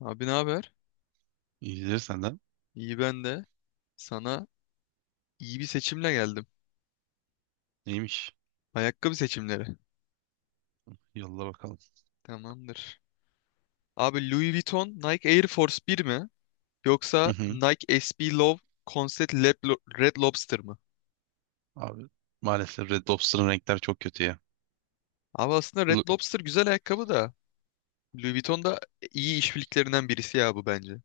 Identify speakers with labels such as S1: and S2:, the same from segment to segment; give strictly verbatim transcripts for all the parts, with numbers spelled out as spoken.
S1: Abi ne haber?
S2: İyidir senden.
S1: İyi ben de. Sana iyi bir seçimle geldim.
S2: Neymiş?
S1: Ayakkabı seçimleri.
S2: Yolla bakalım.
S1: Tamamdır. Abi Louis Vuitton Nike Air Force bir mi?
S2: Hı
S1: Yoksa
S2: hı.
S1: Nike S B Love Concept Lab Lo- Red Lobster mı?
S2: Abi maalesef Red Lobster'ın renkler çok kötü ya.
S1: Abi aslında Red
S2: Lu-
S1: Lobster güzel ayakkabı da Louis Vuitton da iyi işbirliklerinden birisi ya bu bence.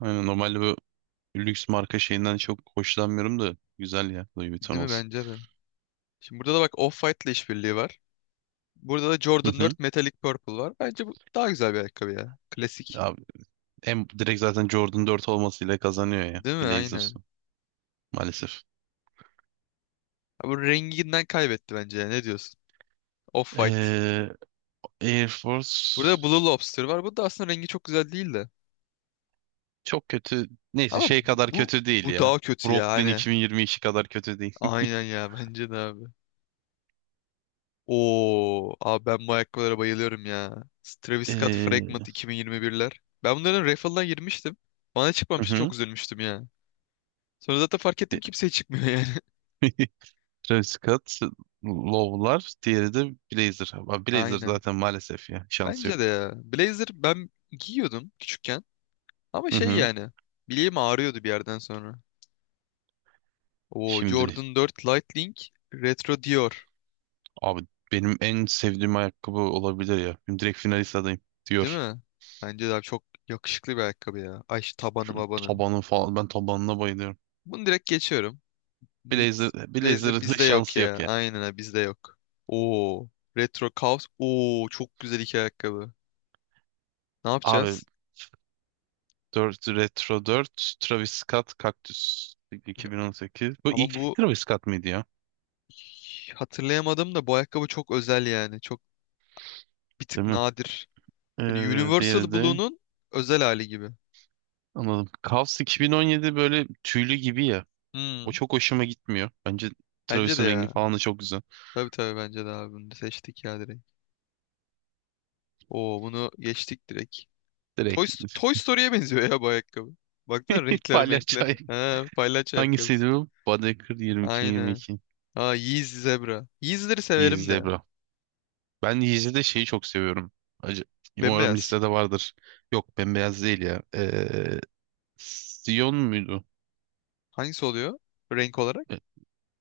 S2: Aynen, normalde bu lüks marka şeyinden çok hoşlanmıyorum da güzel ya Louis Vuitton
S1: Değil mi?
S2: olsun.
S1: Bence de. Şimdi burada da bak Off-White'la işbirliği var. Burada da
S2: Hı
S1: Jordan
S2: hı.
S1: dört Metallic Purple var. Bence bu daha güzel bir ayakkabı ya. Klasik.
S2: Abi en direkt zaten Jordan dört olmasıyla kazanıyor ya
S1: Değil mi? Aynen.
S2: Blazers'ı maalesef.
S1: Abi renginden kaybetti bence ya. Ne diyorsun? Off-White.
S2: Ee, Air
S1: Burada
S2: Force
S1: Blue Lobster var. Bu da aslında rengi çok güzel değil de.
S2: çok kötü. Neyse
S1: Ama
S2: şey
S1: bu,
S2: kadar
S1: bu,
S2: kötü değil
S1: bu
S2: ya.
S1: daha kötü ya.
S2: Brooklyn
S1: Hani.
S2: iki bin yirmi iki kadar kötü değil.
S1: Aynen ya. Bence de abi. Oo, abi ben bu ayakkabılara bayılıyorum ya. Travis Scott Fragment
S2: Ee,
S1: yirmi yirmi birler. Ben bunların raffle'dan girmiştim. Bana
S2: hı
S1: çıkmamıştı çok
S2: hı.
S1: üzülmüştüm ya. Sonra zaten fark ettim kimseye çıkmıyor yani.
S2: Travis Scott, Low'lar, diğeri de Blazer. Ama Blazer
S1: Aynen.
S2: zaten maalesef ya. Şansı yok.
S1: Bence de ya. Blazer ben giyiyordum küçükken. Ama
S2: Hı
S1: şey
S2: hı.
S1: yani. Bileğim ağrıyordu bir yerden sonra. Oo,
S2: Şimdi
S1: Jordan dört Light Link Retro Dior.
S2: abi benim en sevdiğim ayakkabı olabilir ya. Benim direkt finalist adayım
S1: Değil
S2: diyor.
S1: mi? Bence de abi çok yakışıklı bir ayakkabı ya. Ay şu tabanı mabanı.
S2: Tabanı falan ben tabanına bayılıyorum.
S1: Bunu direkt geçiyorum. Mid
S2: Blazer
S1: Blazer
S2: Blazer'ın
S1: bizde yok
S2: şansı yok
S1: ya.
S2: ya.
S1: Aynen ha, bizde yok. Oo. Retro Chaos. Oo çok güzel iki ayakkabı. Ne
S2: Abi
S1: yapacağız?
S2: dört Retro dört Travis Scott Cactus iki bin on sekiz. Bu
S1: Ama
S2: ilk
S1: bu
S2: Travis Scott mıydı ya?
S1: hatırlayamadım da bu ayakkabı çok özel yani. Çok bir tık
S2: Değil mi?
S1: nadir. Hani
S2: Ee, diğeri
S1: Universal
S2: de
S1: Blue'nun özel hali gibi.
S2: anladım. Cavs iki bin on yedi böyle tüylü gibi ya. O
S1: Hmm,
S2: çok hoşuma gitmiyor. Bence
S1: bence de
S2: Travis'in rengi
S1: ya.
S2: falan da çok güzel.
S1: Tabii tabii bence de abi bunu seçtik ya direkt. Oo bunu geçtik direkt. Toy,
S2: Direkt.
S1: Sto- Toy Story'ye benziyor ya bu ayakkabı. Baksana renkler renkler.
S2: Palyaçay. Ayak.
S1: Ha, palyaço
S2: Hangisiydi
S1: ayakkabısı.
S2: bu? Baedeker yirmi iki mi
S1: Aynen.
S2: yirmi iki?
S1: Aa Yeez Zebra. Yeez'leri
S2: Yeezy
S1: severim de.
S2: Zebra. Ben Yeezy'de şeyi çok seviyorum. Acı. Umarım
S1: Bembeyaz.
S2: listede vardır. Yok bembeyaz değil ya. Ee, Sion muydu?
S1: Hangisi oluyor renk olarak?
S2: Ee,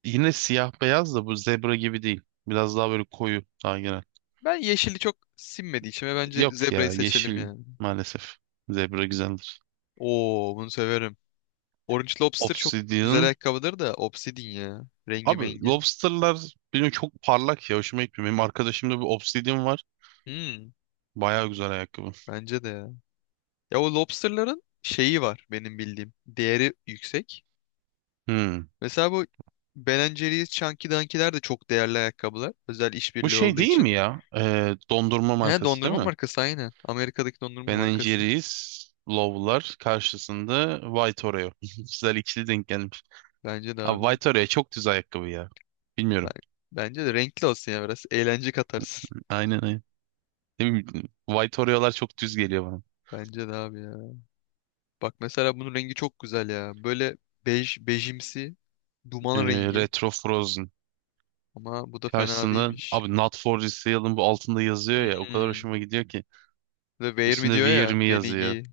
S2: Yine siyah beyaz da bu zebra gibi değil. Biraz daha böyle koyu daha genel.
S1: Ben yeşili çok sinmediği için ve bence
S2: Yok
S1: zebrayı
S2: ya
S1: seçelim
S2: yeşil
S1: yani.
S2: maalesef. Zebra güzeldir.
S1: Oo bunu severim. Orange Lobster çok güzel
S2: Obsidian.
S1: ayakkabıdır da Obsidian ya. Rengi
S2: Abi
S1: mengi.
S2: lobsterlar benim çok parlak ya hoşuma gitmiyor. Benim arkadaşımda bir Obsidian var.
S1: Hmm,
S2: Baya güzel ayakkabı.
S1: bence de ya. Ya o lobsterların şeyi var benim bildiğim. Değeri yüksek.
S2: Hmm.
S1: Mesela bu Ben and Jerry's, Chunky Dunky'ler de çok değerli ayakkabılar. Özel
S2: Bu
S1: işbirliği
S2: şey
S1: olduğu
S2: değil
S1: için.
S2: mi ya? Ee, dondurma
S1: He
S2: markası değil
S1: dondurma
S2: mi?
S1: markası aynen. Amerika'daki dondurma
S2: Ben
S1: markası.
S2: Jerry's Low'lar karşısında White Oreo. Güzel ikili denk gelmiş.
S1: Bence de
S2: Abi
S1: abi.
S2: White Oreo çok düz ayakkabı ya.
S1: Ben,
S2: Bilmiyorum.
S1: bence de renkli olsun ya biraz. Eğlence katarsın.
S2: Aynen aynen. Ne bileyim, White Oreo'lar çok düz geliyor bana.
S1: Bence de abi ya. Bak mesela bunun rengi çok güzel ya. Böyle bej, bejimsi duman
S2: Ee,
S1: rengi.
S2: Retro Frozen.
S1: Ama bu da fena
S2: Karşısında
S1: değilmiş.
S2: abi Not For Resale'ın bu altında yazıyor ya o kadar
S1: Hmm.
S2: hoşuma gidiyor ki.
S1: The Wear Me
S2: Üstünde
S1: diyor
S2: Wear
S1: ya.
S2: Me
S1: Beni
S2: yazıyor.
S1: giy.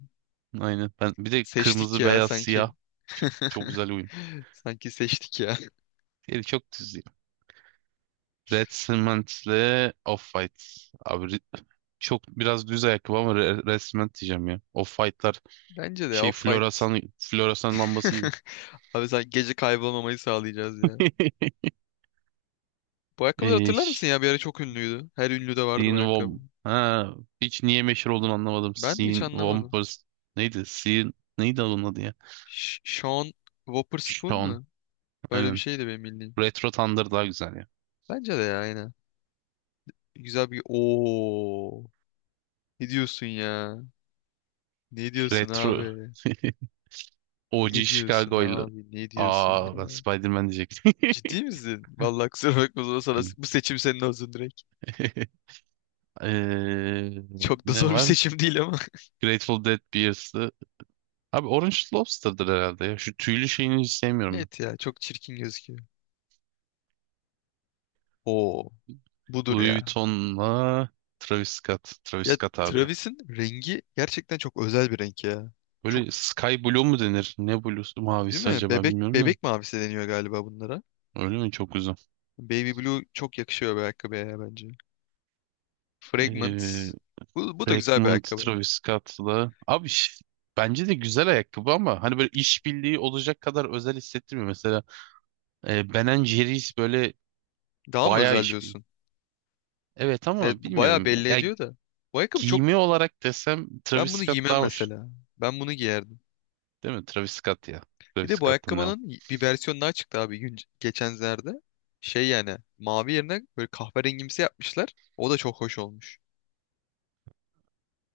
S2: Aynen. Ben bir de
S1: Seçtik
S2: kırmızı,
S1: ya
S2: beyaz,
S1: sanki.
S2: siyah çok, çok güzel uyum.
S1: Sanki seçtik ya.
S2: Diğeri çok düz ya. Red Cement'le Off-White. Abi ri- çok biraz düz ayakkabı ama Re- Red Cement diyeceğim ya. Off-White'lar
S1: Bence de
S2: şey
S1: Off-White.
S2: floresan floresan lambası gibi.
S1: Abi sen gece kaybolmamayı sağlayacağız ya. Bu ayakkabıları
S2: Ee,
S1: hatırlar
S2: ş-
S1: mısın ya? Bir ara çok ünlüydü. Her ünlüde vardı bu
S2: Sean
S1: ayakkabı.
S2: Wom. Ha, hiç niye meşhur olduğunu anlamadım.
S1: Ben de hiç
S2: Sean
S1: anlamadım.
S2: Wompers. Neydi? Sean neydi onun adı ya?
S1: Ş- Sean Wotherspoon
S2: Sean.
S1: mu? Böyle bir
S2: Aynen.
S1: şeydi benim bildiğim.
S2: Retro Thunder daha güzel ya.
S1: Bence de ya aynen. Güzel bir... Oo. Ne diyorsun ya? Ne diyorsun
S2: Retro.
S1: abi?
S2: O G
S1: Ne diyorsun
S2: Chicago'yla.
S1: abi? Ne diyorsun
S2: Aa ben
S1: ya?
S2: Spider-Man diyecektim.
S1: Ciddi misin? Vallahi kusura bakma zor sana.
S2: Benim.
S1: Bu seçim senin olsun direkt.
S2: Eee,
S1: Çok da
S2: ne
S1: zor bir
S2: var?
S1: seçim değil ama.
S2: Grateful Dead Beers'ı. Abi Orange Lobster'dır herhalde ya. Şu tüylü şeyini hiç sevmiyorum ben.
S1: Evet ya çok çirkin gözüküyor. Oo. Budur
S2: Louis
S1: ya.
S2: Vuitton'la Travis Scott. Travis
S1: Ya
S2: Scott abi ya.
S1: Travis'in rengi gerçekten çok özel bir renk ya. Çok
S2: Böyle Sky Blue mu denir? Ne blue'su
S1: değil
S2: mavisi
S1: mi?
S2: acaba
S1: Bebek
S2: bilmiyorum da.
S1: bebek mavisi deniyor galiba bunlara.
S2: Öyle mi? Çok güzel.
S1: Baby Blue çok yakışıyor bir ayakkabıya ya bence. Fragment.
S2: Eee
S1: Bu, bu da güzel bir
S2: Breakmont
S1: ayakkabı.
S2: Travis Scott'la. Abi ş- bence de güzel ayakkabı ama hani böyle işbirliği olacak kadar özel hissettirmiyor. Mesela E, Ben and Jerry's böyle
S1: Daha mı
S2: bayağı
S1: özel
S2: iş bil.
S1: diyorsun?
S2: Evet
S1: Evet
S2: ama
S1: bu bayağı
S2: bilmiyorum ya.
S1: belli
S2: Ya
S1: ediyor da. Bu ayakkabı çok...
S2: giyimi olarak desem Travis
S1: Ben bunu
S2: Scott
S1: giymem
S2: daha hoş.
S1: mesela. Ben bunu giyerdim.
S2: Değil mi? Travis Scott ya.
S1: Bir
S2: Travis
S1: de bu
S2: Scott'tan devam.
S1: ayakkabının bir versiyonu daha çıktı abi gün, geçenlerde. Şey yani mavi yerine böyle kahverengimsi yapmışlar. O da çok hoş olmuş.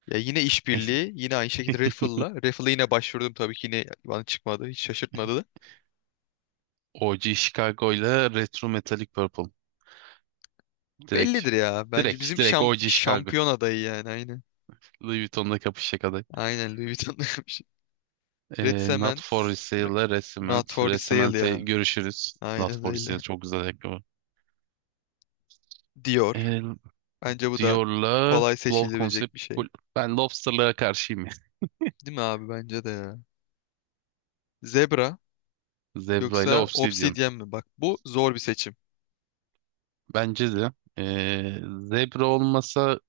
S1: Ya yine
S2: Neyse.
S1: işbirliği, yine aynı şekilde Raffle'la. Raffle'a yine başvurdum tabii ki yine bana çıkmadı. Hiç şaşırtmadı da.
S2: O G Chicago ile Retro Metallic Purple. Direkt.
S1: Bellidir ya. Bence
S2: Direkt.
S1: bizim
S2: Direkt
S1: şam-
S2: O G Chicago.
S1: şampiyon adayı yani aynı.
S2: Louis Vuitton'la kapışacak aday.
S1: Aynen Louis Vuitton'da yapmış. Red
S2: E, Not
S1: Cement,
S2: For Sale
S1: Re-
S2: ile
S1: Not
S2: Resiment.
S1: for Resale
S2: Resiment'e
S1: ya.
S2: görüşürüz. Not
S1: Aynen
S2: For Sale
S1: öyle.
S2: çok güzel ayakkabı.
S1: Dior.
S2: E,
S1: Bence bu da
S2: Dior'la
S1: kolay
S2: Love
S1: seçilebilecek
S2: Concept.
S1: bir şey.
S2: Cool. Ben Lobster'lara karşıyım ya.
S1: Değil mi abi? Bence de ya. Zebra
S2: Zebra ile
S1: yoksa
S2: Obsidian.
S1: Obsidian mi? Bak bu zor bir seçim.
S2: Bence de. Ee, zebra olmasa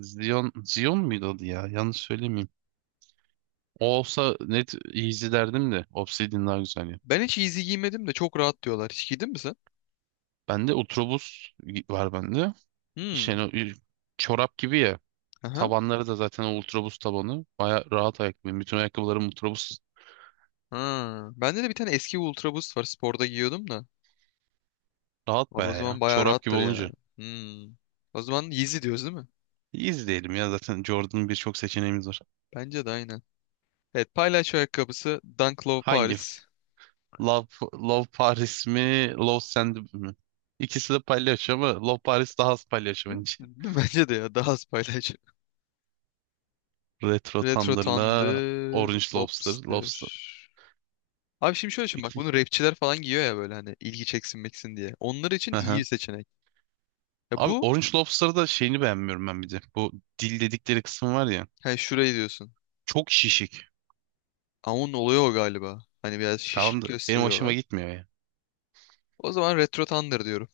S2: Zion, Zion muydu adı ya? Yanlış söylemeyeyim. O olsa net Easy derdim de. Obsidian daha güzel ya.
S1: Ben hiç Yeezy giymedim de çok rahat diyorlar. Hiç giydin mi sen?
S2: Bende Ultrabus var bende.
S1: Hmm.
S2: İşte hani o- çorap gibi ya. Tabanları da zaten o Ultrabus tabanı. Baya rahat ayakkabı. Bütün ayakkabılarım Ultrabus
S1: Ha, bende de bir tane eski Ultra Boost var. Sporda giyiyordum da.
S2: rahat
S1: Abi o
S2: baya
S1: zaman
S2: ya.
S1: bayağı
S2: Çorap gibi
S1: rahattır ya.
S2: olunca.
S1: Hmm. O zaman Yeezy diyoruz değil mi?
S2: Easy diyelim ya zaten Jordan'ın birçok seçeneğimiz var.
S1: Bence de aynen. Evet paylaş ayakkabısı Dunk Low
S2: Hangi?
S1: Paris.
S2: Love, Love Paris mi? Love Sand mi? İkisi de palyaço ama Love Paris daha az palyaço
S1: Değil
S2: bence.
S1: mi? Bence de ya daha az paylaş.
S2: Retro
S1: Retro
S2: Thunder'la
S1: Thunder,
S2: Orange Lobster.
S1: Opster.
S2: Lobster.
S1: Abi şimdi şöyle düşün bak bunu
S2: iki-
S1: rapçiler falan giyiyor ya böyle hani ilgi çeksin meksin diye. Onlar için iyi
S2: Hı.
S1: seçenek. Ya
S2: Abi
S1: bu
S2: Orange Lobster'da şeyini beğenmiyorum ben bir de. Bu dil dedikleri kısım var ya.
S1: hani şurayı diyorsun.
S2: Çok şişik.
S1: Ama onun oluyor o galiba. Hani biraz
S2: Tamam
S1: şişik
S2: da benim hoşuma
S1: gösteriyorlar.
S2: gitmiyor ya.
S1: O zaman Retro Thunder diyorum.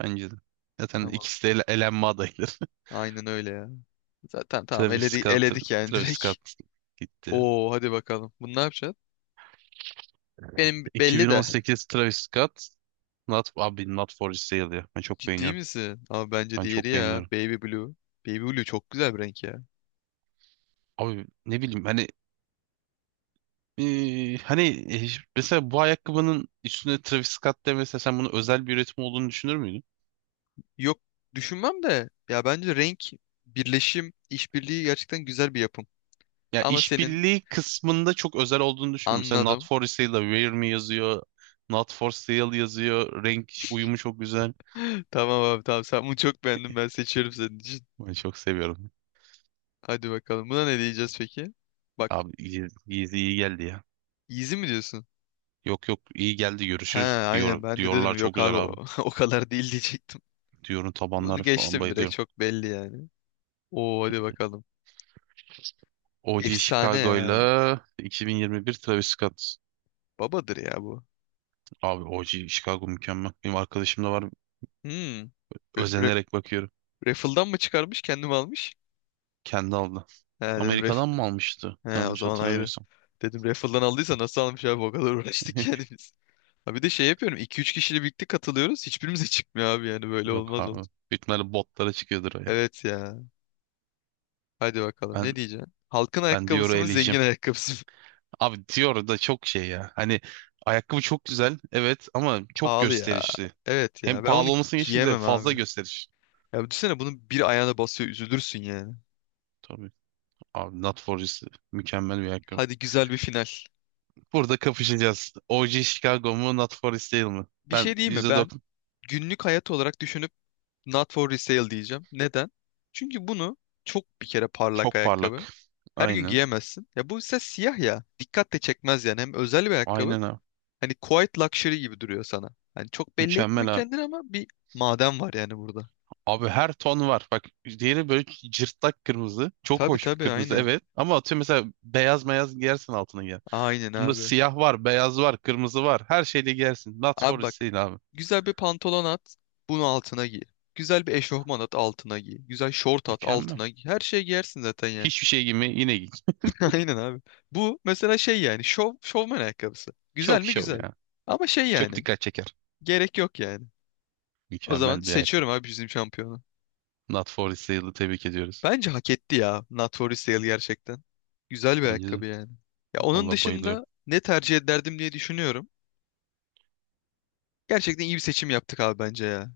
S2: Bence de. Zaten
S1: Tamam.
S2: ikisi de ele elenme adayları.
S1: Aynen öyle ya. Zaten tamam
S2: Travis
S1: eledik,
S2: Scott,
S1: eledik yani
S2: Travis
S1: direkt.
S2: Scott gitti.
S1: Oo hadi bakalım. Bunu ne yapacaksın? Benim belli de.
S2: iki bin on sekiz Travis Scott. Not, abi Not For Sale ya. Ben çok
S1: Ciddi
S2: beğeniyorum.
S1: misin? Ama bence
S2: Ben
S1: diğeri
S2: çok
S1: ya.
S2: beğeniyorum.
S1: Baby Blue. Baby Blue çok güzel bir renk ya.
S2: Abi ne bileyim hani eee, hani e, mesela bu ayakkabının üstüne Travis Scott demese sen bunu özel bir üretim olduğunu düşünür müydün?
S1: Yok düşünmem de. Ya bence renk birleşim, işbirliği gerçekten güzel bir yapım.
S2: Ya
S1: Ama senin
S2: işbirliği kısmında çok özel olduğunu düşünmüyorum. Mesela Not
S1: anladım.
S2: for Sale'da Wear Me yazıyor. Not for Sale yazıyor. Renk uyumu çok güzel.
S1: Tamam abi tamam sen bunu çok beğendim ben seçiyorum senin için.
S2: Ben çok seviyorum.
S1: Hadi bakalım buna ne diyeceğiz peki? Bak
S2: Abi iyi, iyi, iyi geldi ya.
S1: easy mi diyorsun?
S2: Yok yok iyi geldi
S1: He
S2: görüşürüz
S1: aynen
S2: diyor
S1: ben de
S2: diyorlar
S1: dedim
S2: çok
S1: yok abi
S2: güzel
S1: o,
S2: abi.
S1: o kadar değil diyecektim.
S2: Diyorum
S1: Bunu
S2: tabanları falan
S1: geçtim direkt
S2: bayılıyorum.
S1: çok belli yani. Oo hadi bakalım.
S2: O G
S1: Efsane ya.
S2: Chicago'yla iki bin yirmi bir Travis Scott.
S1: Babadır ya bu.
S2: Abi O G Chicago mükemmel. Benim arkadaşım da var.
S1: Hmm. Re re-
S2: Özenerek bakıyorum.
S1: raffle'dan mı çıkarmış kendim almış?
S2: Kendi aldı.
S1: He dedim. ref
S2: Amerika'dan mı almıştı?
S1: He o
S2: Yanlış
S1: zaman ayrı.
S2: hatırlamıyorsam.
S1: Dedim raffle'dan aldıysa nasıl almış abi o kadar uğraştık yani biz. Ha bir de şey yapıyorum iki üç kişiyle birlikte katılıyoruz. Hiçbirimize çıkmıyor abi yani böyle
S2: Yok
S1: olmaz
S2: abi.
S1: olur.
S2: Büyük ihtimalle botlara çıkıyordur o ya.
S1: Evet ya. Hadi bakalım ne
S2: Ben
S1: diyeceksin? Halkın
S2: ben Dior'u
S1: ayakkabısı mı
S2: eleyeceğim.
S1: zengin ayakkabısı mı?
S2: Abi Dior da çok şey ya. Hani ayakkabı çok güzel. Evet ama çok
S1: Pahalı ya.
S2: gösterişli.
S1: Evet
S2: Hem
S1: ya ben bunu
S2: pahalı olmasını geçtim bir de
S1: giyemem
S2: fazla
S1: abi.
S2: gösteriş.
S1: Ya düşünsene bunun bir ayağına basıyor üzülürsün yani.
S2: Tabii. Abi Not For Resale mükemmel bir ayakkabı.
S1: Hadi güzel bir final.
S2: Burada kapışacağız. O G Chicago mu Not For Resale mi?
S1: Bir
S2: Ben
S1: şey diyeyim mi? Ben
S2: yüzde doksan
S1: günlük hayat olarak düşünüp not for resale diyeceğim. Neden? Çünkü bunu çok bir kere parlak
S2: çok parlak.
S1: ayakkabı. Her gün
S2: Aynen.
S1: giyemezsin. Ya bu ise siyah ya. Dikkat de çekmez yani. Hem özel bir ayakkabı.
S2: Aynen abi.
S1: Hani quiet luxury gibi duruyor sana. Hani çok belli
S2: Mükemmel
S1: etmiyor
S2: abi.
S1: kendini ama bir maden var yani burada.
S2: Abi her ton var. Bak diğeri böyle cırtlak kırmızı. Çok
S1: Tabii
S2: hoş bir
S1: tabii
S2: kırmızı
S1: aynen.
S2: evet. Ama atıyorum mesela beyaz beyaz giyersin altına gel.
S1: Aynen
S2: Bunda
S1: abi.
S2: siyah var, beyaz var, kırmızı var. Her şeyle giyersin. Not for
S1: Abi bak.
S2: sale abi.
S1: Güzel bir pantolon at. Bunu altına giy. Güzel bir eşofman at altına giy. Güzel şort at
S2: Mükemmel.
S1: altına giy. Her şeyi giyersin zaten yani.
S2: Hiçbir şey giyme yine giy.
S1: Aynen abi. Bu mesela şey yani şov, şovman ayakkabısı. Güzel
S2: Çok
S1: mi
S2: şov
S1: güzel.
S2: ya.
S1: Ama şey
S2: Çok
S1: yani
S2: dikkat çeker.
S1: gerek yok yani. O zaman
S2: Mükemmel bir ayakkabı.
S1: seçiyorum abi bizim şampiyonu.
S2: Not for sale'ı tebrik ediyoruz.
S1: Bence hak etti ya Not For Sale gerçekten. Güzel bir
S2: Önceden.
S1: ayakkabı yani. Ya onun
S2: Valla
S1: dışında
S2: bayılıyorum.
S1: ne tercih ederdim diye düşünüyorum. Gerçekten iyi bir seçim yaptık abi bence ya.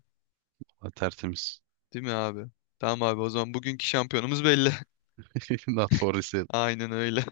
S2: Valla tertemiz.
S1: Değil mi abi? Tamam abi o zaman bugünkü şampiyonumuz belli.
S2: Not for sale.
S1: Aynen öyle.